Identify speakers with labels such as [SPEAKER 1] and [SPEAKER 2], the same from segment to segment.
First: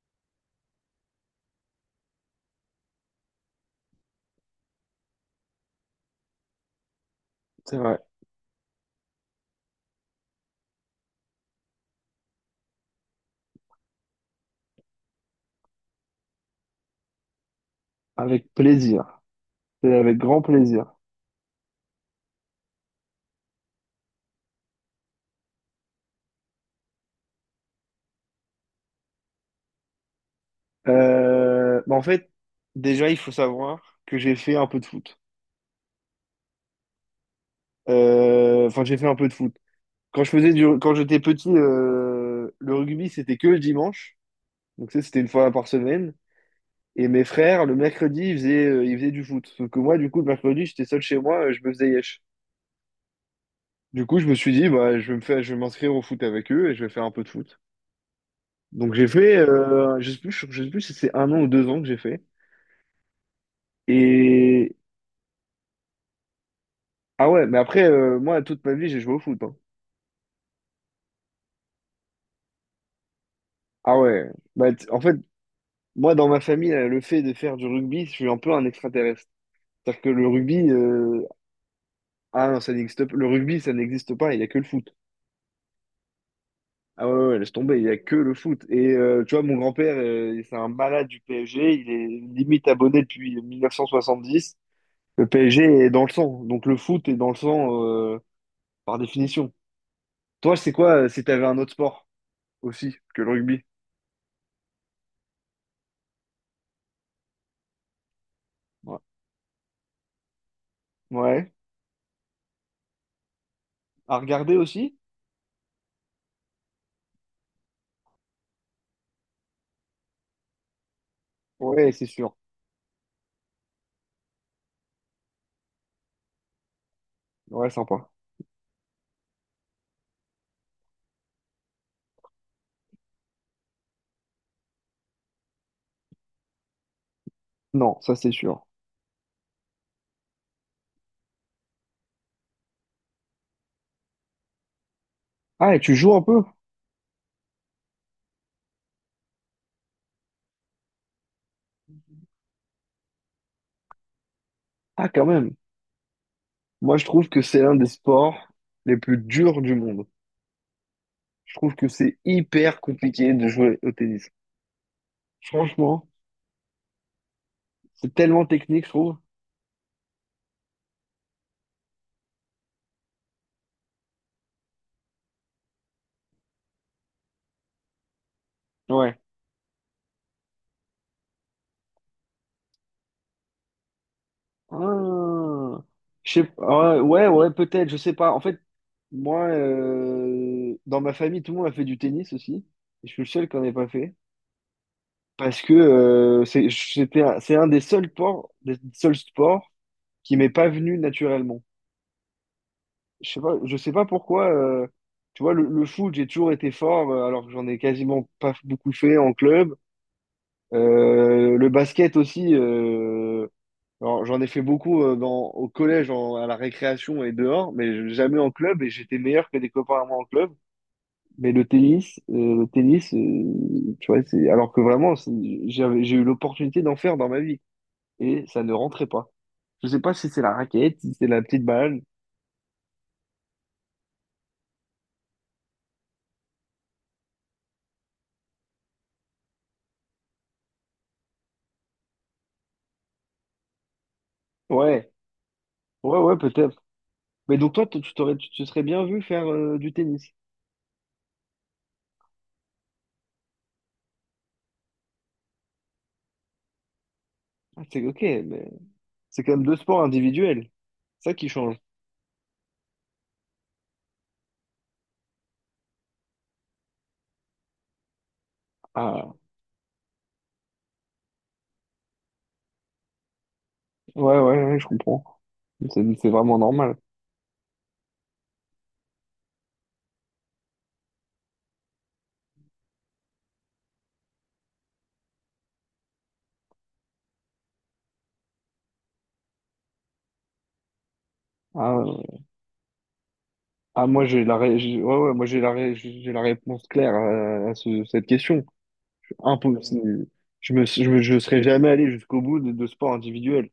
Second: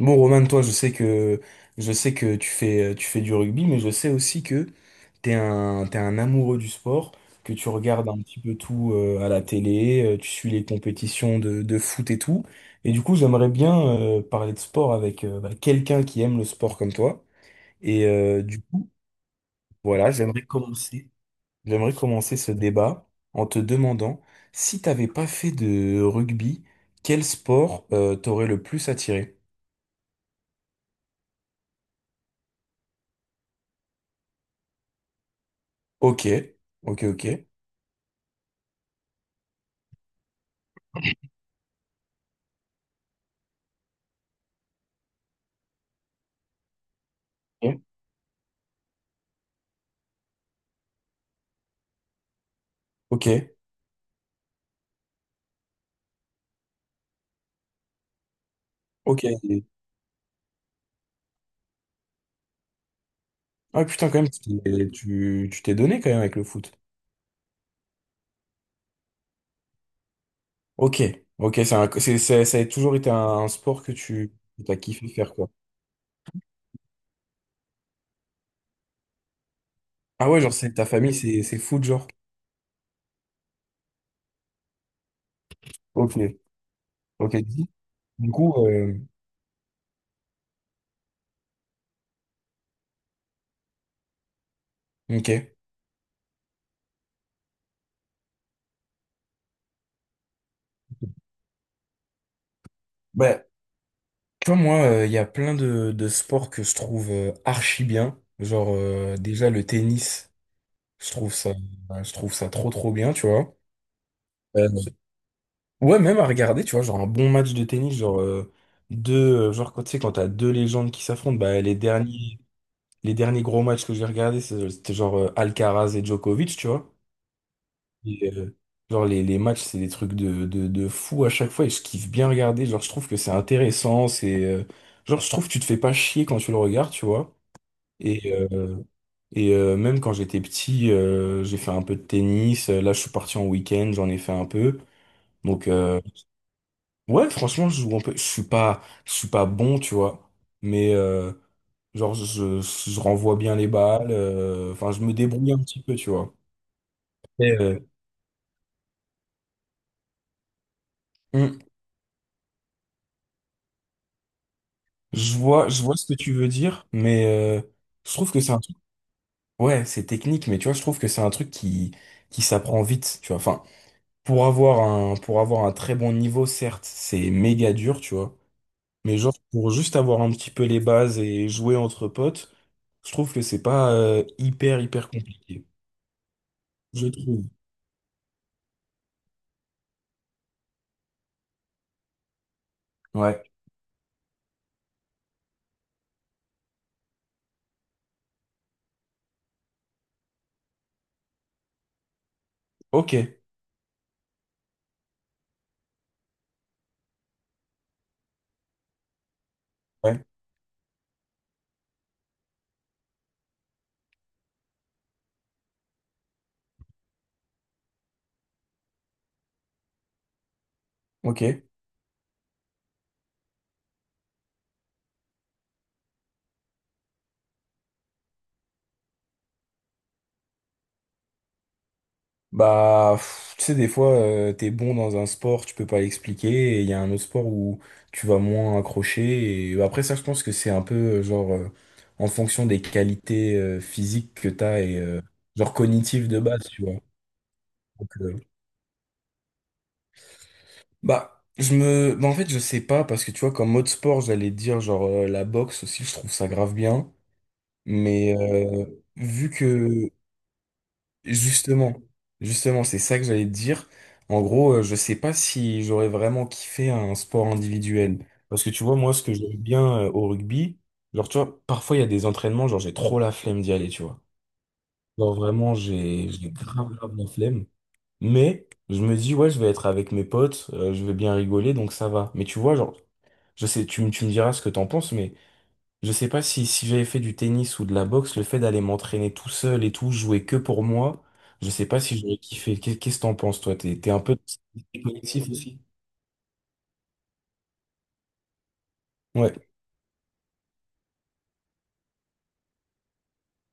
[SPEAKER 1] Bon, Roman, toi, je sais que tu fais du rugby, mais je sais aussi que t'es un amoureux du sport, que tu
[SPEAKER 2] C'est vrai,
[SPEAKER 1] regardes un petit peu tout à la télé, tu suis les compétitions de foot et tout. Et du coup, j'aimerais bien parler de sport avec bah, quelqu'un qui aime le sport comme toi. Et
[SPEAKER 2] avec
[SPEAKER 1] du coup,
[SPEAKER 2] plaisir. C'est
[SPEAKER 1] voilà,
[SPEAKER 2] avec grand
[SPEAKER 1] j'aimerais
[SPEAKER 2] plaisir.
[SPEAKER 1] commencer, j'aimerais commencer ce débat en te demandant si t'avais pas fait de rugby, quel sport t'aurait le plus attiré?
[SPEAKER 2] Bah en fait, déjà, il faut savoir que j'ai fait un peu de foot.
[SPEAKER 1] Ok, ok, ok.
[SPEAKER 2] Enfin, j'ai fait un peu de foot. Quand quand j'étais petit, le rugby, c'était que le dimanche. Donc, ça, c'était une fois par semaine. Et mes frères, le
[SPEAKER 1] Ok,
[SPEAKER 2] mercredi, ils faisaient du foot. Sauf que moi, du coup, le mercredi, j'étais seul chez moi, je me faisais yesh.
[SPEAKER 1] ok.
[SPEAKER 2] Du coup, je me suis dit, bah, je vais m'inscrire au foot avec eux et je vais faire un peu de foot. Donc,
[SPEAKER 1] Ok.
[SPEAKER 2] je sais plus si c'est un an ou 2 ans que j'ai fait.
[SPEAKER 1] Ah putain, quand même, tu
[SPEAKER 2] Et
[SPEAKER 1] tu- tu t'es donné quand même avec le foot.
[SPEAKER 2] ah ouais, mais après, moi, toute ma vie, j'ai joué au foot, hein.
[SPEAKER 1] Ok, ok, c'est un- c'est- ça a toujours été un sport que
[SPEAKER 2] Ah ouais.
[SPEAKER 1] tu
[SPEAKER 2] Bah,
[SPEAKER 1] as
[SPEAKER 2] en
[SPEAKER 1] kiffé
[SPEAKER 2] fait,
[SPEAKER 1] faire, quoi.
[SPEAKER 2] moi, dans ma famille, le fait de faire du rugby, je suis un peu un extraterrestre. C'est-à-dire que le
[SPEAKER 1] Ah ouais, genre,
[SPEAKER 2] rugby,
[SPEAKER 1] c'est ta famille, c'est foot, genre.
[SPEAKER 2] ah non, ça n'existe pas. Le rugby, ça n'existe pas, il n'y a que le foot.
[SPEAKER 1] Ok,
[SPEAKER 2] Ah ouais, ouais,
[SPEAKER 1] ok.
[SPEAKER 2] ouais, laisse tomber, il n'y a que
[SPEAKER 1] Du
[SPEAKER 2] le
[SPEAKER 1] coup,
[SPEAKER 2] foot. Et tu vois, mon grand-père, c'est un malade du PSG, il est limite abonné depuis 1970. Le
[SPEAKER 1] ok.
[SPEAKER 2] PSG est dans le sang, donc le foot est dans le sang, par définition. Toi, c'est quoi, si t'avais un autre sport aussi que le
[SPEAKER 1] Bah,
[SPEAKER 2] rugby?
[SPEAKER 1] tu vois, moi, il y a plein de sports que je trouve archi bien. Genre,
[SPEAKER 2] Ouais.
[SPEAKER 1] déjà, le tennis, je trouve
[SPEAKER 2] Ouais.
[SPEAKER 1] ça, je trouve ça trop, trop bien, tu vois.
[SPEAKER 2] À regarder
[SPEAKER 1] Euh,
[SPEAKER 2] aussi?
[SPEAKER 1] Ouais, même à regarder, tu vois, genre un bon match de tennis, genre genre quand t'as deux légendes qui s'affrontent, bah
[SPEAKER 2] Ouais, c'est sûr.
[SPEAKER 1] les derniers gros matchs que j'ai regardés, c'était genre Alcaraz et Djokovic, tu vois.
[SPEAKER 2] Ouais, sympa.
[SPEAKER 1] Et, genre les matchs, c'est des trucs de fou à chaque fois et je kiffe bien regarder, genre je trouve que c'est intéressant, c'est genre je trouve que tu te fais pas chier quand tu le regardes, tu vois.
[SPEAKER 2] Non, ça c'est
[SPEAKER 1] Et,
[SPEAKER 2] sûr.
[SPEAKER 1] euh, et, même quand j'étais petit, j'ai fait un peu de tennis, là je suis parti en week-end, j'en ai fait un peu. Donc,
[SPEAKER 2] Ah, et tu joues un peu?
[SPEAKER 1] ouais, franchement, je joue un peu. Je suis pas bon, tu vois. Mais genre, je renvoie bien les balles. Enfin, je
[SPEAKER 2] Ah,
[SPEAKER 1] me
[SPEAKER 2] quand
[SPEAKER 1] débrouille
[SPEAKER 2] même.
[SPEAKER 1] un petit peu, tu vois.
[SPEAKER 2] Moi, je trouve que
[SPEAKER 1] Mais,
[SPEAKER 2] c'est l'un des sports les plus durs du monde. Je
[SPEAKER 1] hum,
[SPEAKER 2] trouve que c'est hyper compliqué de jouer au tennis.
[SPEAKER 1] je vois ce
[SPEAKER 2] Franchement,
[SPEAKER 1] que tu veux dire, mais je
[SPEAKER 2] c'est
[SPEAKER 1] trouve que
[SPEAKER 2] tellement
[SPEAKER 1] c'est un truc.
[SPEAKER 2] technique, je trouve.
[SPEAKER 1] Ouais, c'est technique, mais tu vois, je trouve que c'est un truc qui s'apprend vite, tu vois. Enfin, pour avoir un très bon niveau, certes, c'est méga dur, tu vois.
[SPEAKER 2] Ouais.
[SPEAKER 1] Mais genre, pour juste avoir un petit peu les bases et jouer entre potes, je trouve que c'est pas hyper, hyper compliqué.
[SPEAKER 2] Ah, je sais pas.
[SPEAKER 1] Je
[SPEAKER 2] Ouais,
[SPEAKER 1] trouve.
[SPEAKER 2] ouais, peut-être, je sais pas. En fait, moi, dans ma famille, tout le monde a fait du tennis aussi. Et je suis le
[SPEAKER 1] Ouais,
[SPEAKER 2] seul qui n'en ait pas fait. Parce que c'est un des seuls sports qui m'est pas venu naturellement.
[SPEAKER 1] ok,
[SPEAKER 2] Je sais pas pourquoi. Tu vois, le foot, j'ai toujours été fort, alors que j'en ai quasiment pas beaucoup fait en club.
[SPEAKER 1] ouais,
[SPEAKER 2] Le basket aussi. Alors, j'en ai fait beaucoup au collège, à la récréation et dehors, mais jamais en club. Et j'étais meilleur que des copains à moi en club.
[SPEAKER 1] ok.
[SPEAKER 2] Mais le tennis, tu vois, c'est alors que vraiment, j'ai eu l'opportunité d'en faire dans ma vie et ça ne rentrait pas. Je sais pas si c'est la raquette, si c'est la petite balle.
[SPEAKER 1] Bah, pff, tu sais, des fois, t'es bon dans un sport, tu peux pas l'expliquer, et il y a un autre sport où tu vas moins accrocher, et bah, après ça, je pense que c'est un peu, genre, en fonction des qualités physiques que t'as, et
[SPEAKER 2] Ouais.
[SPEAKER 1] genre
[SPEAKER 2] Ouais,
[SPEAKER 1] cognitives
[SPEAKER 2] ouais,
[SPEAKER 1] de base,
[SPEAKER 2] peut-être.
[SPEAKER 1] tu vois.
[SPEAKER 2] Mais donc toi,
[SPEAKER 1] Donc,
[SPEAKER 2] tu te serais bien vu faire du tennis.
[SPEAKER 1] bah, je me... Bah, en fait, je sais pas, parce que tu vois, comme mode sport, j'allais dire, genre, la boxe aussi, je trouve ça grave bien,
[SPEAKER 2] Ah, c'est ok,
[SPEAKER 1] mais
[SPEAKER 2] mais c'est
[SPEAKER 1] vu
[SPEAKER 2] quand même deux sports
[SPEAKER 1] que...
[SPEAKER 2] individuels. C'est ça qui change.
[SPEAKER 1] Justement, justement, c'est ça que j'allais te dire. En gros, je sais pas si j'aurais vraiment kiffé un sport individuel. Parce que tu vois, moi, ce que
[SPEAKER 2] Ah,
[SPEAKER 1] j'aime bien au rugby, genre, tu vois, parfois il y a des entraînements, genre, j'ai trop la flemme d'y aller, tu vois.
[SPEAKER 2] ouais, ouais, ouais, je comprends.
[SPEAKER 1] Genre, vraiment,
[SPEAKER 2] C'est
[SPEAKER 1] j'ai
[SPEAKER 2] vraiment
[SPEAKER 1] grave,
[SPEAKER 2] normal.
[SPEAKER 1] grave la flemme. Mais je me dis, ouais, je vais être avec mes potes, je vais bien rigoler, donc ça va. Mais tu vois, genre, je sais, tu me diras ce que t'en penses, mais je sais pas si, j'avais fait du tennis ou de la boxe, le fait d'aller m'entraîner tout seul et tout, jouer que pour moi, je sais
[SPEAKER 2] Ah,
[SPEAKER 1] pas si j'aurais
[SPEAKER 2] ouais.
[SPEAKER 1] kiffé. Qu'est- Qu'est-ce que t'en penses, toi? T'es,
[SPEAKER 2] Ah,
[SPEAKER 1] t'es un
[SPEAKER 2] moi,
[SPEAKER 1] peu
[SPEAKER 2] j'ai la, ré- j'ai- ouais, ouais, moi,
[SPEAKER 1] collectif aussi?
[SPEAKER 2] j'ai la réponse claire à cette question.
[SPEAKER 1] Ouais,
[SPEAKER 2] Impossible. Je serais jamais allé jusqu'au bout de sports individuels.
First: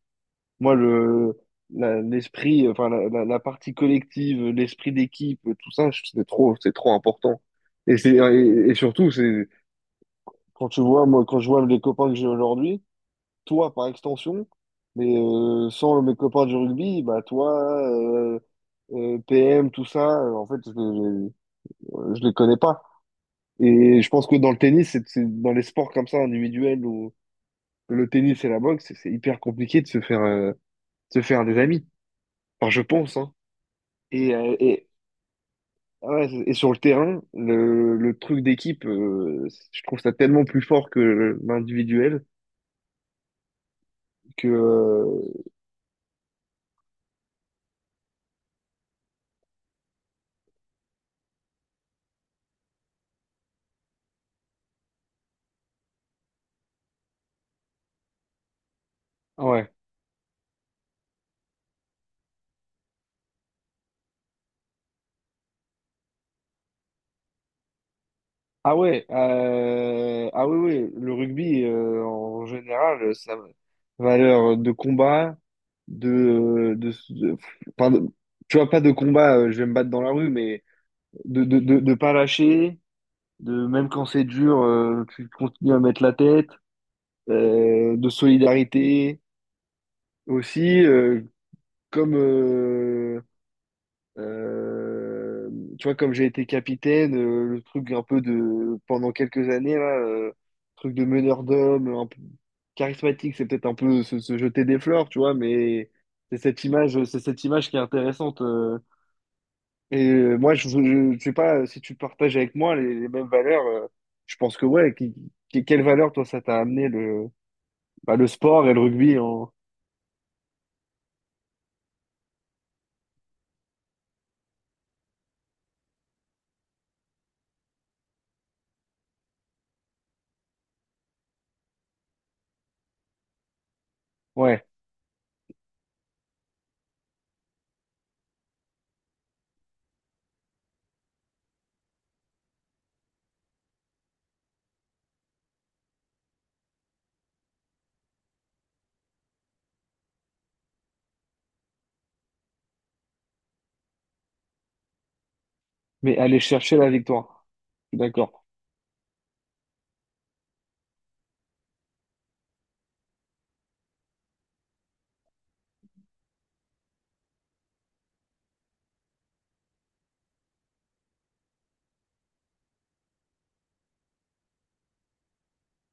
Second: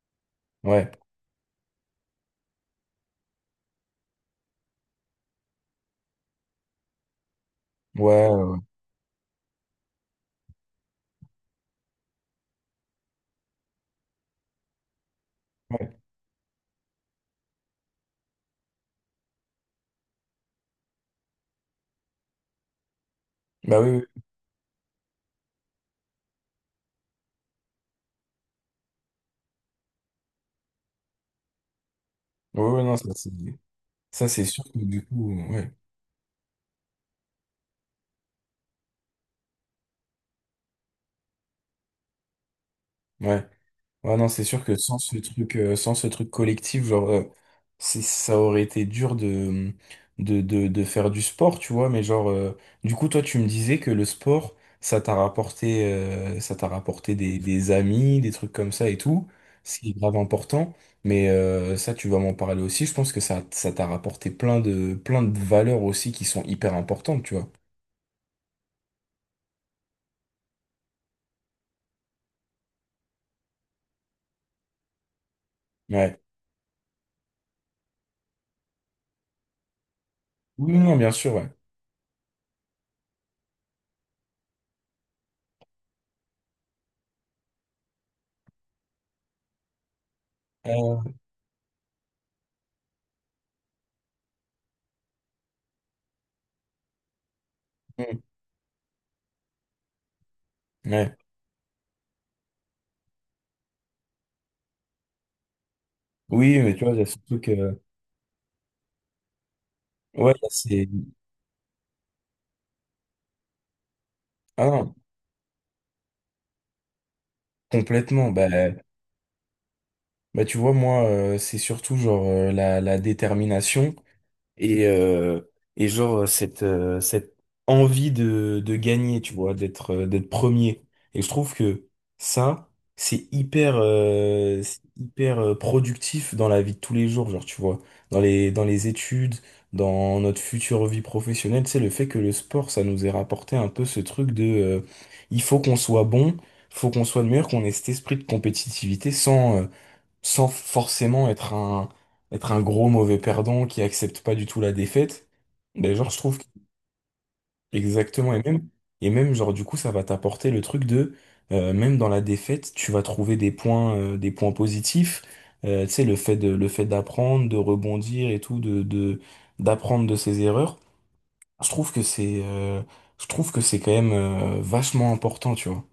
[SPEAKER 2] Moi,
[SPEAKER 1] ouais,
[SPEAKER 2] l'esprit, enfin, la partie collective, l'esprit d'équipe, tout ça, c'est trop important. Et c'est,
[SPEAKER 1] ouais, ouais,
[SPEAKER 2] et, et surtout, quand tu vois, moi, quand je vois les copains que j'ai aujourd'hui, toi, par extension, mais
[SPEAKER 1] ouais.
[SPEAKER 2] sans mes copains du rugby, bah, toi, PM, tout ça, en fait, je les connais pas.
[SPEAKER 1] Bah oui,
[SPEAKER 2] Et je
[SPEAKER 1] oui.
[SPEAKER 2] pense que dans le tennis, dans les sports comme ça, individuels, où le tennis et la boxe, c'est hyper compliqué de se faire des amis.
[SPEAKER 1] Ouais,
[SPEAKER 2] Enfin, je
[SPEAKER 1] ouais, non,
[SPEAKER 2] pense, hein.
[SPEAKER 1] ça,
[SPEAKER 2] Et,
[SPEAKER 1] c'est
[SPEAKER 2] euh,
[SPEAKER 1] sûr que
[SPEAKER 2] et,
[SPEAKER 1] du coup, ouais,
[SPEAKER 2] ouais, et sur le terrain, le truc d'équipe, je trouve ça tellement plus fort que l'individuel
[SPEAKER 1] ouais. Ouais, non, c'est
[SPEAKER 2] que
[SPEAKER 1] sûr que sans ce truc, euh, sans ce truc collectif, genre, c'est, ça aurait été dur de, de faire du sport, tu vois, mais genre, du coup, toi, tu me disais que le sport, ça t'a rapporté des amis, des trucs comme ça et tout,
[SPEAKER 2] ouais.
[SPEAKER 1] ce qui est grave important, mais ça, tu vas m'en parler aussi, je pense que ça t'a rapporté plein de valeurs aussi qui sont hyper importantes, tu vois.
[SPEAKER 2] Ah ouais, ah oui, oui, le rugby, en général, sa valeur de combat,
[SPEAKER 1] Ouais.
[SPEAKER 2] de, de, de- enfin, tu vois, pas de combat, je vais me battre dans la rue, mais
[SPEAKER 1] Oui, non, bien sûr,
[SPEAKER 2] de,
[SPEAKER 1] ouais.
[SPEAKER 2] de, de, de pas lâcher, de même quand c'est dur, tu continues à mettre la tête, de solidarité aussi.
[SPEAKER 1] Euh,
[SPEAKER 2] Comme euh, tu vois, comme j'ai été capitaine, le truc un
[SPEAKER 1] mm,
[SPEAKER 2] peu de pendant quelques années là, truc de
[SPEAKER 1] ouais.
[SPEAKER 2] meneur d'homme un peu charismatique, c'est peut-être un peu se jeter des fleurs, tu vois, mais c'est
[SPEAKER 1] Oui,
[SPEAKER 2] cette
[SPEAKER 1] mais tu vois, il
[SPEAKER 2] image
[SPEAKER 1] y a ce
[SPEAKER 2] c'est cette
[SPEAKER 1] truc,
[SPEAKER 2] image qui est intéressante. Et,
[SPEAKER 1] ouais, il y a
[SPEAKER 2] moi,
[SPEAKER 1] ces-
[SPEAKER 2] je sais pas si tu partages avec moi les mêmes valeurs, je pense que ouais,
[SPEAKER 1] Ah,
[SPEAKER 2] quelle valeur toi ça t'a amené le bah, le
[SPEAKER 1] complètement. Bah,
[SPEAKER 2] sport et le rugby en
[SPEAKER 1] bah, tu vois, moi, c'est surtout genre la détermination. Et, euh, et genre, cette envie de gagner, tu vois, d'être premier. Et je trouve que ça,
[SPEAKER 2] ouais
[SPEAKER 1] c'est hyper productif dans la vie de tous les jours, genre, tu vois, dans les études, dans notre future vie professionnelle, c'est le fait que le sport, ça nous ait rapporté un peu ce truc de, il faut qu'on soit bon, faut qu'on soit le meilleur, qu'on ait cet esprit de compétitivité sans, sans forcément être un gros mauvais perdant qui accepte pas du tout la défaite. Ben, genre,
[SPEAKER 2] mais aller chercher la victoire. Je suis
[SPEAKER 1] exactement, et
[SPEAKER 2] d'accord.
[SPEAKER 1] même, et même, genre, du coup, ça va t'apporter le truc de, même dans la défaite, tu vas trouver des points positifs. Tu sais, le fait de, le fait d'apprendre, de rebondir et tout, d'apprendre de ses erreurs. Je trouve que c'est, je trouve que c'est quand même, vachement important, tu vois.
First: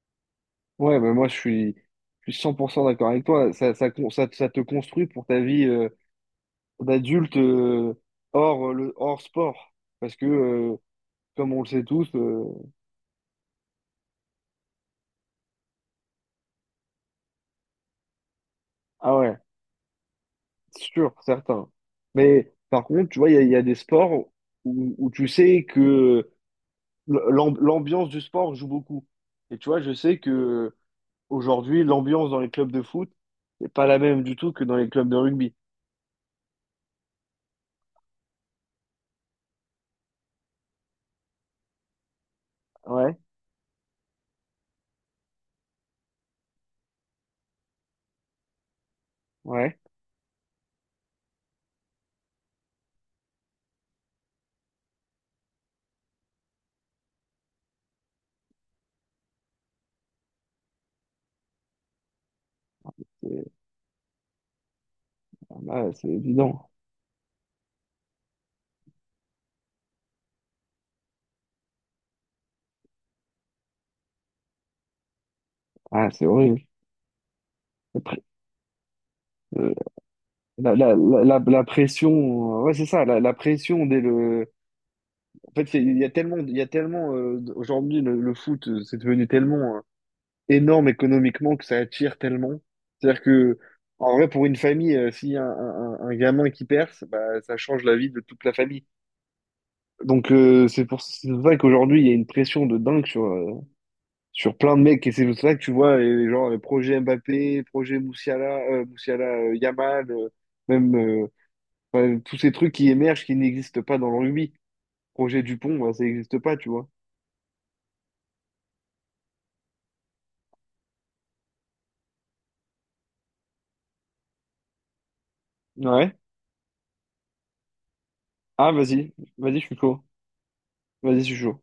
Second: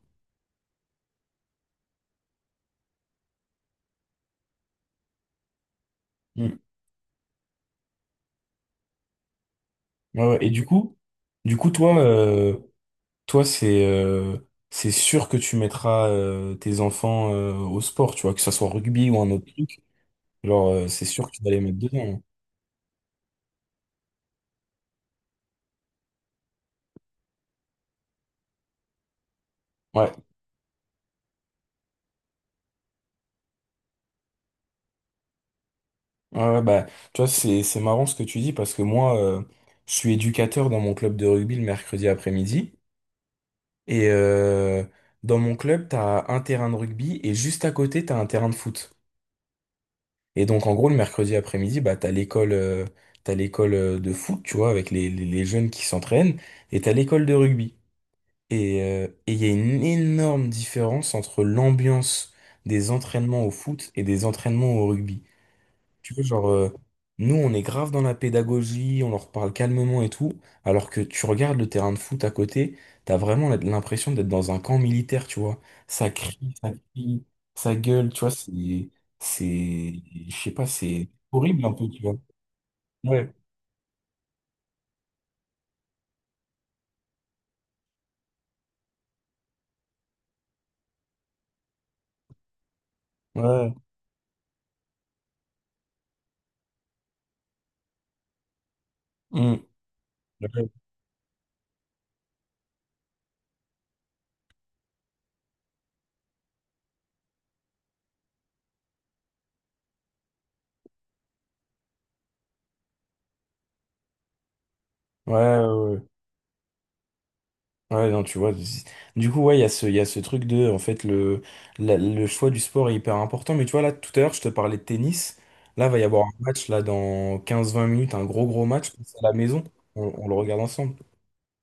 [SPEAKER 2] Ouais, bah moi je suis, 100% d'accord avec toi. Ça te construit pour ta vie,
[SPEAKER 1] Mm.
[SPEAKER 2] d'adulte, hors sport. Parce que,
[SPEAKER 1] Ouais, ouais. Et du coup,
[SPEAKER 2] comme
[SPEAKER 1] du
[SPEAKER 2] on le
[SPEAKER 1] coup,
[SPEAKER 2] sait
[SPEAKER 1] toi,
[SPEAKER 2] tous,
[SPEAKER 1] euh, Toi, c'est sûr que tu mettras tes enfants au sport, tu vois, que ça soit rugby
[SPEAKER 2] ah
[SPEAKER 1] ou un
[SPEAKER 2] ouais,
[SPEAKER 1] autre truc. Genre, c'est
[SPEAKER 2] sûr,
[SPEAKER 1] sûr que tu vas les
[SPEAKER 2] certain.
[SPEAKER 1] mettre dedans, hein.
[SPEAKER 2] Mais par contre, tu vois, il y a des sports où tu sais que l'ambiance du sport joue beaucoup. Et tu vois, je
[SPEAKER 1] Ouais,
[SPEAKER 2] sais que aujourd'hui, l'ambiance dans les clubs de foot n'est pas la même du tout que dans les clubs de rugby.
[SPEAKER 1] ouais, ouais, bah, tu vois, c'est marrant ce que tu dis parce que moi, je suis éducateur dans mon club de rugby le mercredi après-midi.
[SPEAKER 2] Ouais,
[SPEAKER 1] Et dans mon club, t'as un terrain de rugby et juste à côté, t'as un terrain de foot.
[SPEAKER 2] ouais,
[SPEAKER 1] Et donc, en gros, le mercredi après-midi, bah, t'as l'école de foot, tu vois, avec les, les jeunes qui s'entraînent, et t'as l'école de rugby. Et il y a une énorme différence entre l'ambiance des
[SPEAKER 2] c'est
[SPEAKER 1] entraînements au foot et des entraînements au rugby.
[SPEAKER 2] ah, bah, c'est
[SPEAKER 1] Tu vois, genre,
[SPEAKER 2] évident.
[SPEAKER 1] nous, on est grave dans la pédagogie, on leur parle calmement et tout, alors que tu regardes le terrain de foot à côté, t'as vraiment l'impression d'être dans un camp militaire, tu vois.
[SPEAKER 2] Ah,
[SPEAKER 1] Ça
[SPEAKER 2] c'est
[SPEAKER 1] crie,
[SPEAKER 2] horrible.
[SPEAKER 1] ça crie, ça gueule, tu vois,
[SPEAKER 2] Euh,
[SPEAKER 1] c'est, je sais pas, c'est
[SPEAKER 2] la
[SPEAKER 1] horrible un peu, tu
[SPEAKER 2] pression,
[SPEAKER 1] vois.
[SPEAKER 2] ouais, c'est ça, la,
[SPEAKER 1] Ouais,
[SPEAKER 2] la pression dès le. En fait, il y a tellement, il y a tellement aujourd'hui le foot, c'est devenu tellement énorme économiquement que ça attire tellement. C'est-à-dire
[SPEAKER 1] ouais.
[SPEAKER 2] que,
[SPEAKER 1] Ouais.
[SPEAKER 2] en vrai, pour une famille, s'il y a un gamin qui perce, bah, ça change la vie de toute la famille.
[SPEAKER 1] Mm.
[SPEAKER 2] Donc, c'est pour ça qu'aujourd'hui, il y a une pression de dingue sur plein de mecs. Et c'est pour ça que tu vois, les genre, les projets Mbappé, projet Moussiala, Yamal, même. Enfin, tous ces trucs qui émergent, qui n'existent pas dans le rugby.
[SPEAKER 1] Ouais,
[SPEAKER 2] Projet
[SPEAKER 1] ouais,
[SPEAKER 2] Dupont, bah,
[SPEAKER 1] ouais.
[SPEAKER 2] ça n'existe pas, tu vois.
[SPEAKER 1] Ouais, non, tu vois. Du coup, ouais, il y a ce, truc de, en fait, le, le choix du sport est hyper important. Mais tu vois, là, tout à l'heure, je te parlais de tennis. Là, va y
[SPEAKER 2] Ouais.
[SPEAKER 1] avoir un match, là, dans 15-20 minutes, un gros, gros
[SPEAKER 2] Ah,
[SPEAKER 1] match.
[SPEAKER 2] vas-y.
[SPEAKER 1] C'est à la
[SPEAKER 2] Vas-y,
[SPEAKER 1] maison.
[SPEAKER 2] je suis chaud.
[SPEAKER 1] On le regarde ensemble.
[SPEAKER 2] Vas-y, je suis chaud.